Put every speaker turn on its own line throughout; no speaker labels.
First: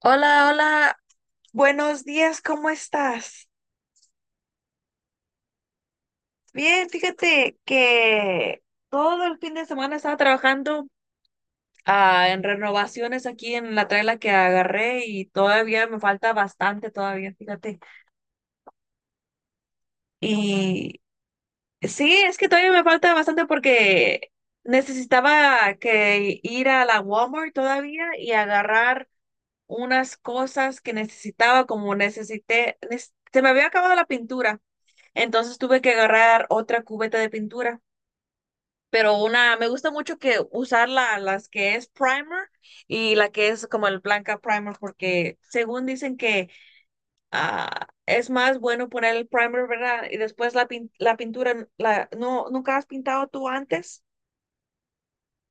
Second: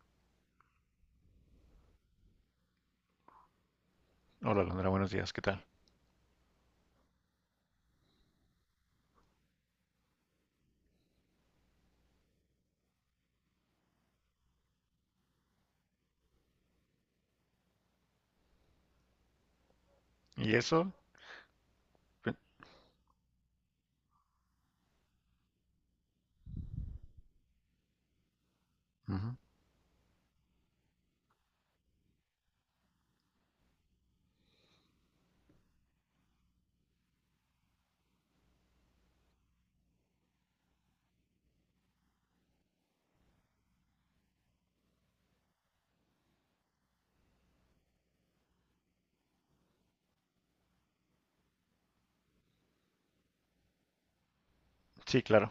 Hola, hola, buenos días, ¿cómo estás?
Hola, Londra, buenos días, ¿qué tal?
Bien, fíjate que todo el fin de semana estaba trabajando en renovaciones aquí en la traila que agarré y todavía me falta bastante, todavía, fíjate.
¿Y eso?
Y sí, es
Pe-
que todavía me falta bastante porque necesitaba que ir a la Walmart todavía y agarrar
ujú.
unas cosas que necesitaba, como necesité, se me había acabado la pintura. Entonces tuve que agarrar otra cubeta de pintura. Pero una, me gusta mucho que usar las que es primer y la que es como el blanca primer, porque según dicen que es más bueno poner el primer, ¿verdad? Y después la pintura, la, no, ¿nunca has pintado tú antes?
Sí, claro,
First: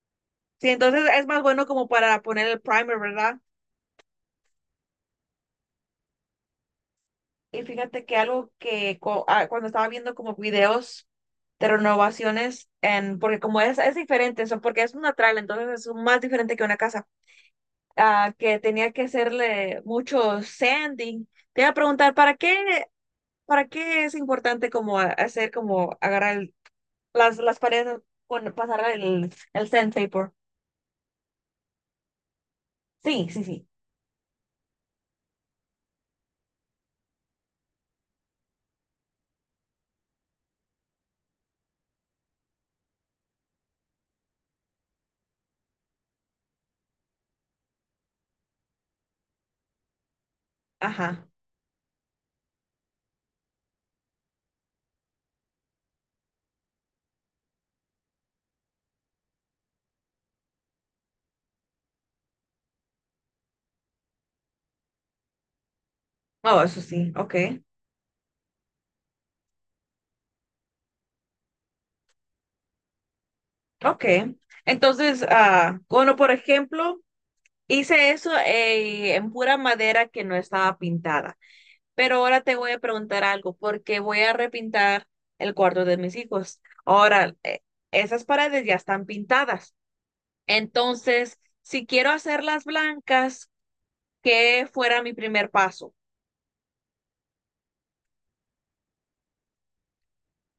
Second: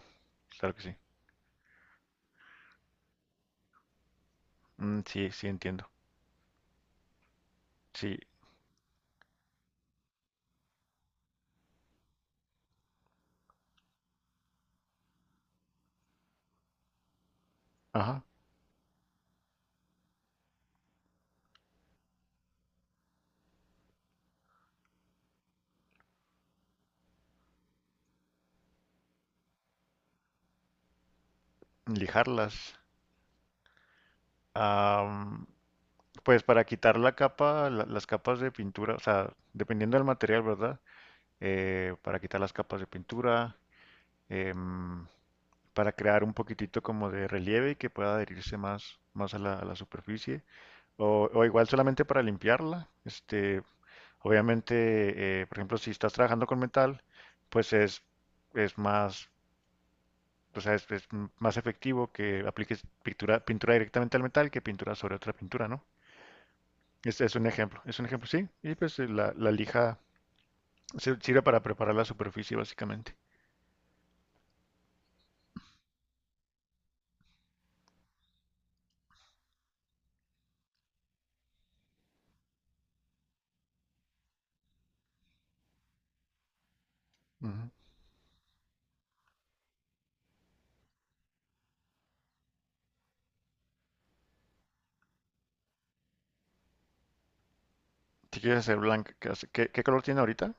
Sí,
claro que sí.
entonces es más bueno como para poner el primer, ¿verdad?
Mm, sí, sí, entiendo.
Y fíjate que
Sí,
algo que co- ah, cuando estaba viendo como videos de renovaciones, en, porque como es diferente, eso, porque es una trala, entonces es más diferente que una casa,
ajá,
ah, que tenía que hacerle mucho sanding. Te iba a preguntar, para qué es importante como hacer, como agarrar las paredes, con, pasar el sandpaper?
lijarlas.
Sí, sí, sí.
Am, pues para quitar la capa, las capas de pintura, o sea, dependiendo del material, ¿verdad? Para quitar las capas de pintura, em, para crear un poquitito como de relieve y que pueda adherirse más a a la superficie.
Ajá.
O igual solamente para limpiarla, este, obviamente, por ejemplo, si estás trabajando con metal, pues es más, o sea, es más efectivo que apliques pintura directamente al metal que pintura sobre otra pintura, ¿no?
Oh, eso sí,
Este
ok.
es un ejemplo, sí. Y pues la lija sirve para preparar la superficie, básicamente.
Ok. Entonces, ah, bueno, por ejemplo. Hice eso en pura madera que no estaba pintada. Pero ahora te voy a preguntar algo, porque voy a repintar el cuarto de mis hijos. Ahora,
Ujú.
esas paredes ya están pintadas. Entonces, si quiero hacerlas blancas, ¿qué fuera mi primer paso?
Si quieres hacer blanca, ¿qué, qué- qué color tiene ahorita?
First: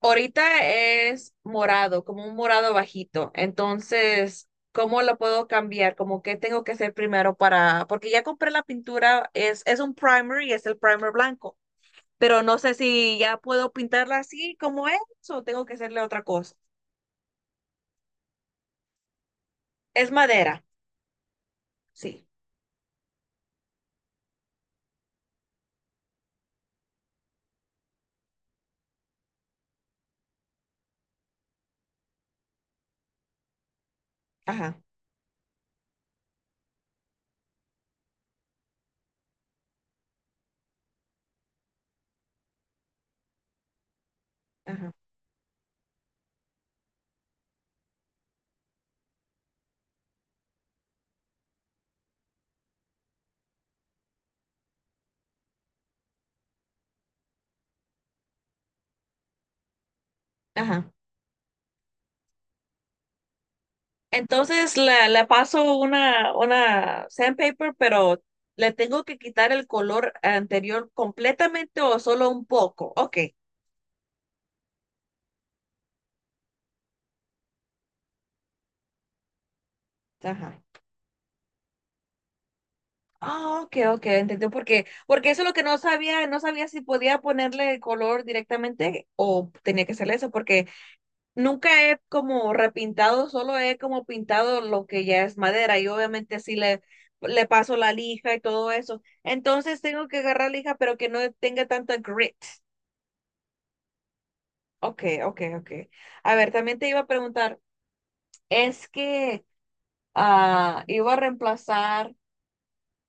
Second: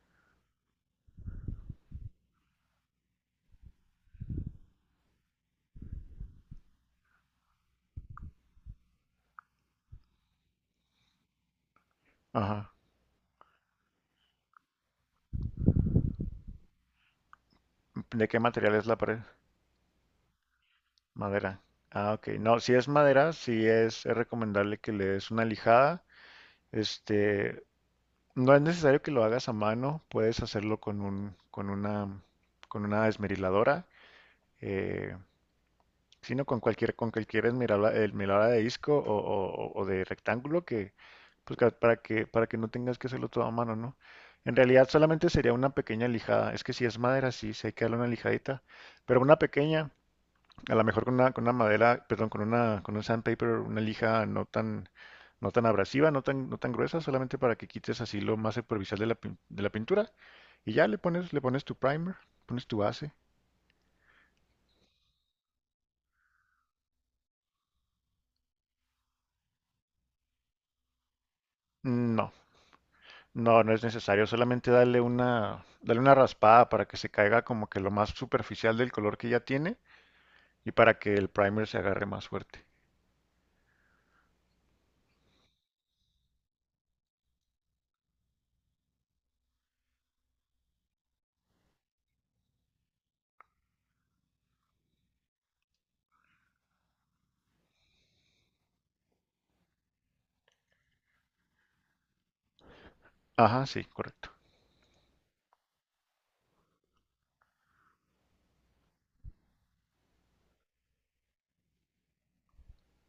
Ahorita es morado, como un morado bajito. Entonces, ¿cómo lo puedo cambiar? Como qué tengo que hacer primero para, porque ya compré la pintura, es un primer y es el primer blanco, pero no sé
Ajá.
si ya puedo pintarla así como es o tengo que hacerle otra cosa.
¿De qué material es la pared?
Es madera,
Madera. Ah,
sí.
ok. No, si es madera, sí es recomendable que le des una lijada. Este, no es necesario que lo hagas a mano, puedes hacerlo con un, con una esmeriladora,
Ajá,
eh, sino con cualquier esmeriladora, de disco o, o de rectángulo que, pues, para que no tengas que hacerlo todo a mano, ¿no? En realidad
ajá,
solamente sería una pequeña lijada. Es que si es madera, sí, sí hay que darle una lijadita, pero una pequeña a lo mejor con una madera, perdón, con una, con un sandpaper, una lija no tan, no tan abrasiva, no tan, no tan gruesa, solamente para que quites así lo más superficial de de la pintura. Y ya
ajá.
le pones tu primer, pones tu base.
Entonces la paso una sandpaper, pero le tengo que quitar el color anterior completamente o solo
No,
un poco. Ok,
no, no es necesario, solamente darle una raspada para que se caiga como que lo más superficial del color que ya tiene
ajá.
y para que el primer se agarre más fuerte.
Ah, ok, ok, entendí. Porque, porque eso es lo que no sabía, no sabía si podía ponerle el color directamente o tenía que hacerle eso, porque nunca he como repintado, solo he como pintado lo que ya es madera y obviamente sí le paso la lija y todo eso. Entonces tengo que agarrar lija, pero que no tenga tanta grit.
Ajá, sí, correcto.
Ok, ok, ok. A ver, también te iba a preguntar, es que ah, iba a reemplazar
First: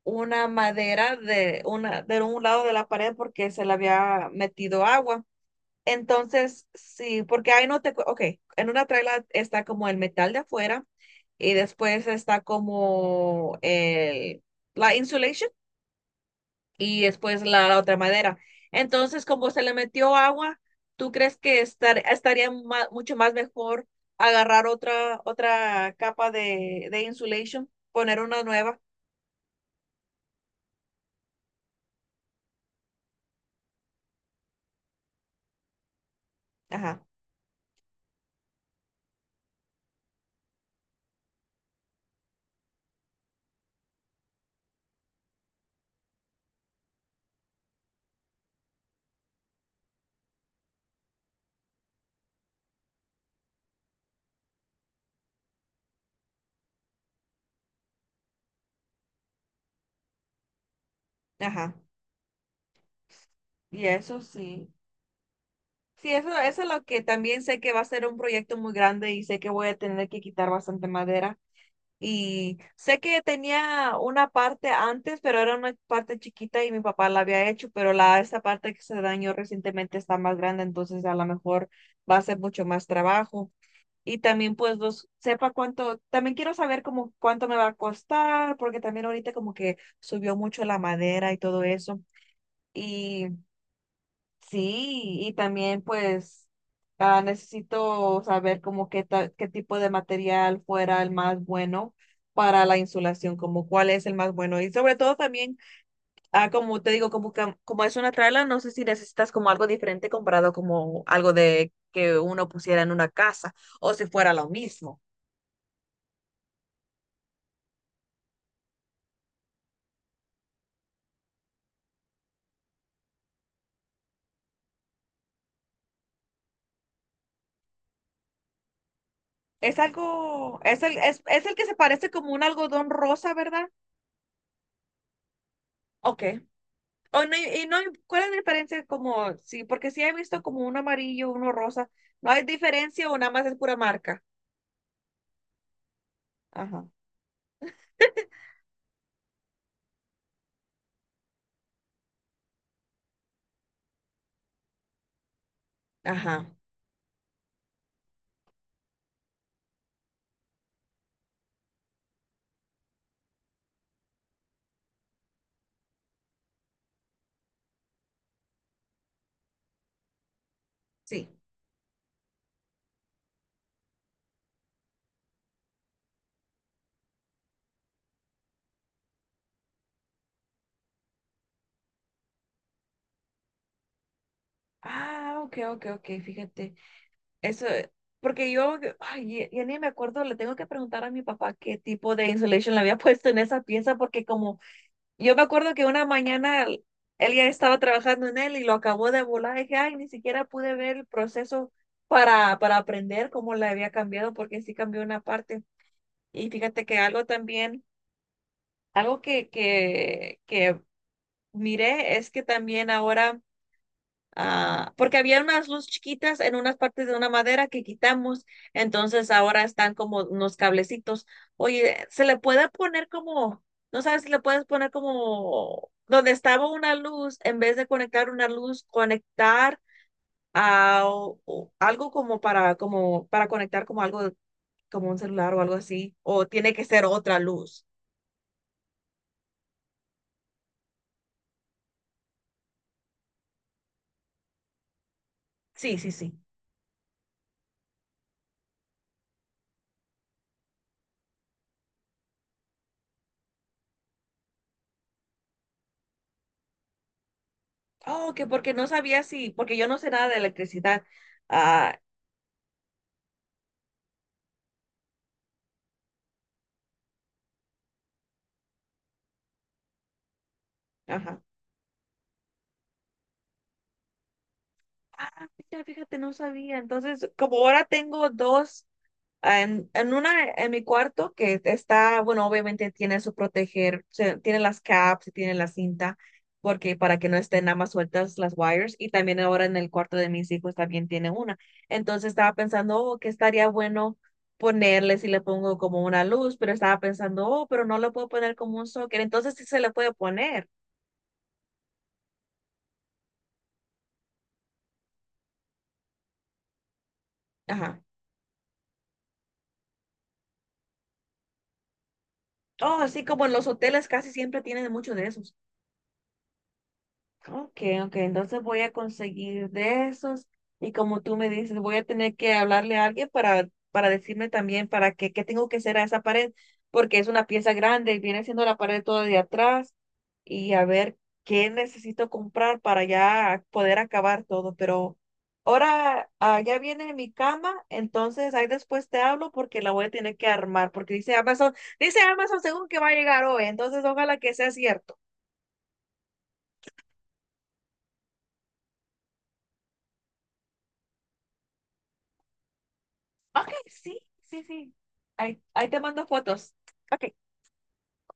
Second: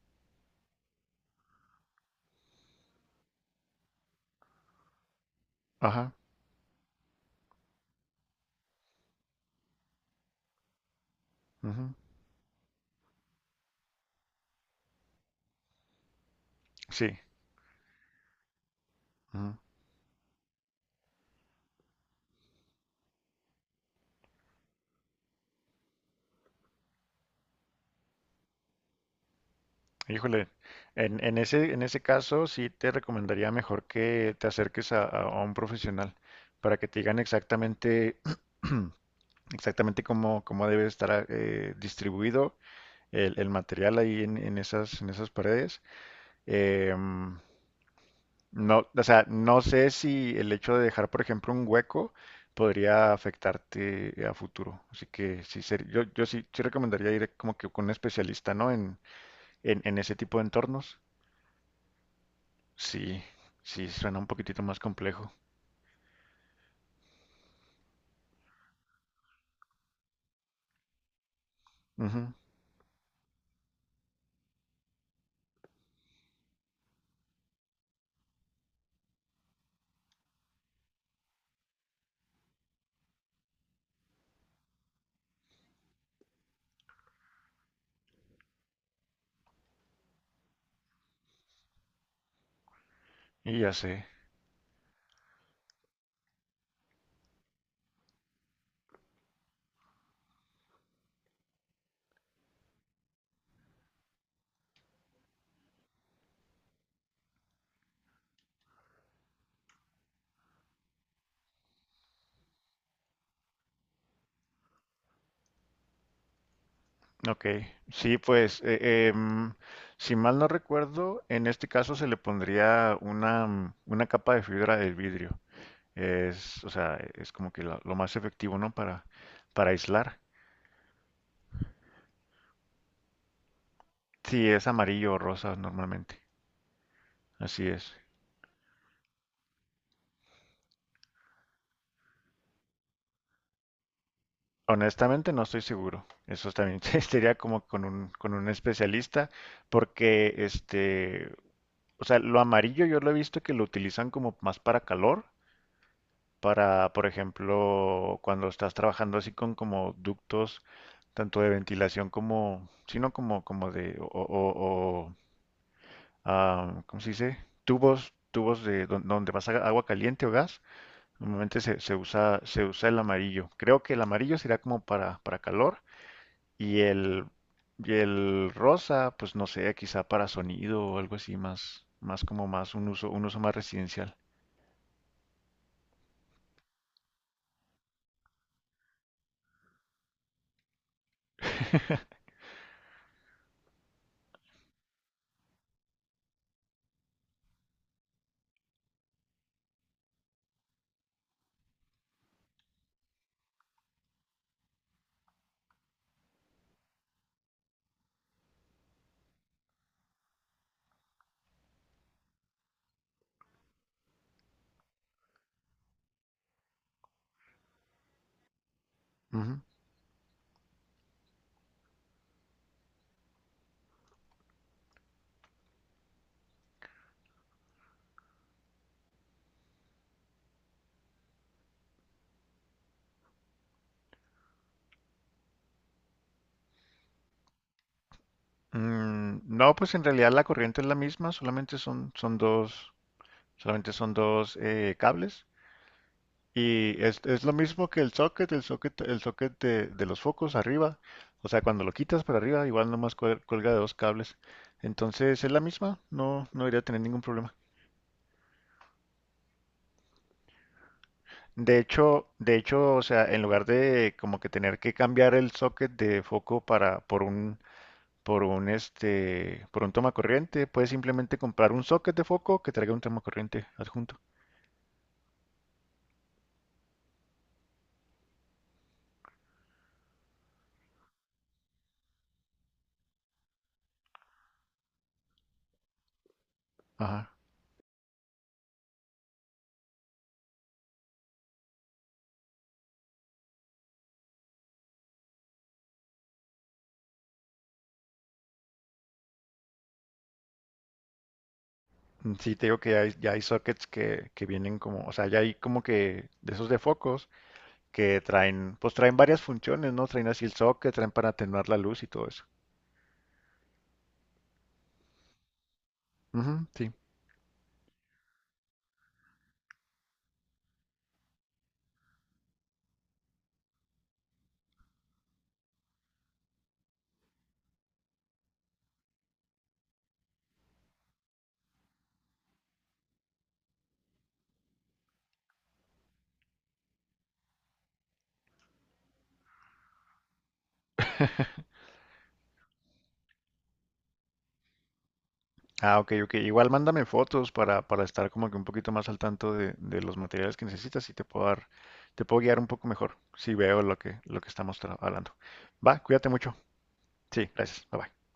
una madera de, una, de un lado de la pared porque se le había metido agua.
Ajá,
Entonces, sí, porque ahí no te, cu- ok, en una traila está como el metal de afuera y
ujú,
después está como el, la insulation y
sí.
después la otra madera. Entonces, como
Ujú.
se le metió agua, ¿tú crees que estar, estaría mucho más mejor agarrar otra capa de insulation, poner una nueva?
Híjole, en ese caso sí te recomendaría mejor que te acerques a, a un profesional para que te
Ajá,
digan exactamente, exactamente cómo, cómo debe estar distribuido el material ahí en esas paredes. Em, no, o sea, no sé si el hecho de dejar, por ejemplo, un hueco podría afectarte a futuro. Así que sí, yo, yo sí, sí recomendaría ir como que con un especialista, ¿no? En ese tipo de entornos.
ajá.
Sí,
Y
sí, suena
eso
un poquitito
sí.
más complejo.
Sí, eso es lo que también sé que va a ser un proyecto muy grande y sé que voy a tener que quitar bastante madera.
Ujú,
Y sé que tenía una parte antes, pero era una parte chiquita y mi papá la había hecho, pero la, esa parte que se dañó recientemente está más grande, entonces a lo mejor va a ser mucho más trabajo. Y también pues los, sepa cuánto, también quiero saber como cuánto me va a costar, porque también ahorita como que subió mucho la madera y todo eso. Y
y ya sé.
sí, y también pues ah, necesito saber como qué qué tipo de material fuera el más bueno para la insulación, como cuál es el más bueno. Y sobre todo también, ah, como te digo, como, como es una trala, no sé si necesitas como algo diferente comparado como algo de que uno pusiera en una casa o si fuera lo mismo.
Ok. Sí, pues, em, si mal no recuerdo, en este caso se le pondría una, mm, una capa de fibra del vidrio. Es, o sea, es como que lo más efectivo, ¿no? Para
Es
aislar.
algo, es el que se parece como un algodón rosa, ¿verdad?
Sí, es amarillo o rosa normalmente.
Ok. O no, y
Así
no, hay-
es.
¿cuál es la diferencia? Como, sí, porque sí he visto como uno amarillo, uno rosa. ¿No hay diferencia o nada más es pura marca?
Honestamente no estoy seguro. Eso también
Ajá,
sería como con un especialista, porque este, o sea, lo amarillo yo lo he visto que lo utilizan como más para calor,
ajá,
para, por ejemplo, cuando estás trabajando así con como ductos, tanto de ventilación como, sino como, como de, o, o, ¿cómo se dice? Tubos, tubos de donde vas a agua caliente o gas.
sí.
Normalmente se, se usa el amarillo. Creo que el amarillo será como para calor y el, y el rosa, pues no sé, quizá para sonido o algo así más, más como más un uso más residencial.
Ah, ok, ok, ok, fíjate. Eso, porque yo, ay, ya, ya ni me acuerdo, le tengo que preguntar a mi papá qué tipo de insulation le había puesto en esa pieza, porque como yo me acuerdo que una mañana él ya estaba trabajando en él y lo acabó de volar, dije, ay, ni siquiera pude ver el proceso para aprender cómo le había cambiado, porque sí cambió una parte. Y fíjate que algo también, algo que miré es que también ahora, ah, porque había unas luces chiquitas en unas partes de una madera que quitamos, entonces
Ujú.
ahora están como unos cablecitos. Oye, se le puede poner como, no sabes si le puedes poner como donde estaba una luz, en vez de conectar una luz, conectar a o algo como para, como para conectar como algo, como un celular o algo así, o tiene que ser otra luz.
Mm, no, pues en realidad la corriente es la misma, solamente son, son dos, solamente son dos cables.
Sí, sí, sí.
Y es lo mismo que el socket, el socket, el socket de los focos arriba. O sea, cuando lo quitas para arriba, igual nomás cuelga de dos cables. Entonces es la misma, no, no debería tener ningún problema.
Oh, que porque no sabía si, porque yo no sé nada de electricidad. Ah,
De hecho, o sea, en lugar de como que tener que cambiar el socket de foco para, por un este, por un toma corriente. Puedes simplemente
ajá.
comprar un socket de foco que traiga un toma corriente adjunto.
Ah, mira, fíjate, no sabía. Entonces, como ahora tengo dos. En una, en mi cuarto que está, bueno, obviamente tiene su proteger, tiene las caps y tiene la cinta, porque para que
Ajá.
no estén nada más sueltas las wires, y también ahora en el cuarto de mis hijos también tiene una. Entonces estaba pensando, oh, que estaría bueno ponerle si le pongo como una luz, pero estaba pensando, oh, pero no le puedo poner como un socket, entonces sí se le puede poner.
Mm, sí, te digo que ya hay sockets que vienen como, o sea, ya hay como que de esos de focos
Ajá.
que traen, pues traen varias funciones, ¿no? Traen así el socket, traen para atenuar la luz y todo eso.
Oh, así como en los hoteles casi siempre tienen mucho de eso.
Ujú, sí.
Ok, ok, entonces voy a conseguir de esos y como tú me dices, voy a tener que hablarle a alguien para decirme también para qué, qué tengo que hacer a esa pared, porque es una pieza grande y viene siendo la pared toda de atrás y a ver qué necesito comprar para ya poder acabar todo, pero ahora ah, ya viene mi cama, entonces ahí después te hablo porque la voy a tener que armar, porque dice Amazon según que va a llegar hoy, entonces ojalá que sea cierto.
Ah, ok, ok. Igual mándame fotos para estar como que un poquito más al tanto de los materiales que necesitas y te puedo dar, te puedo guiar un poco mejor si
Ok,
veo
sí,
lo que
sí,
estamos
sí.
hablando.
Ahí, ahí te
Va,
mando
cuídate mucho.
fotos. Ok.
Sí, gracias. Bye bye.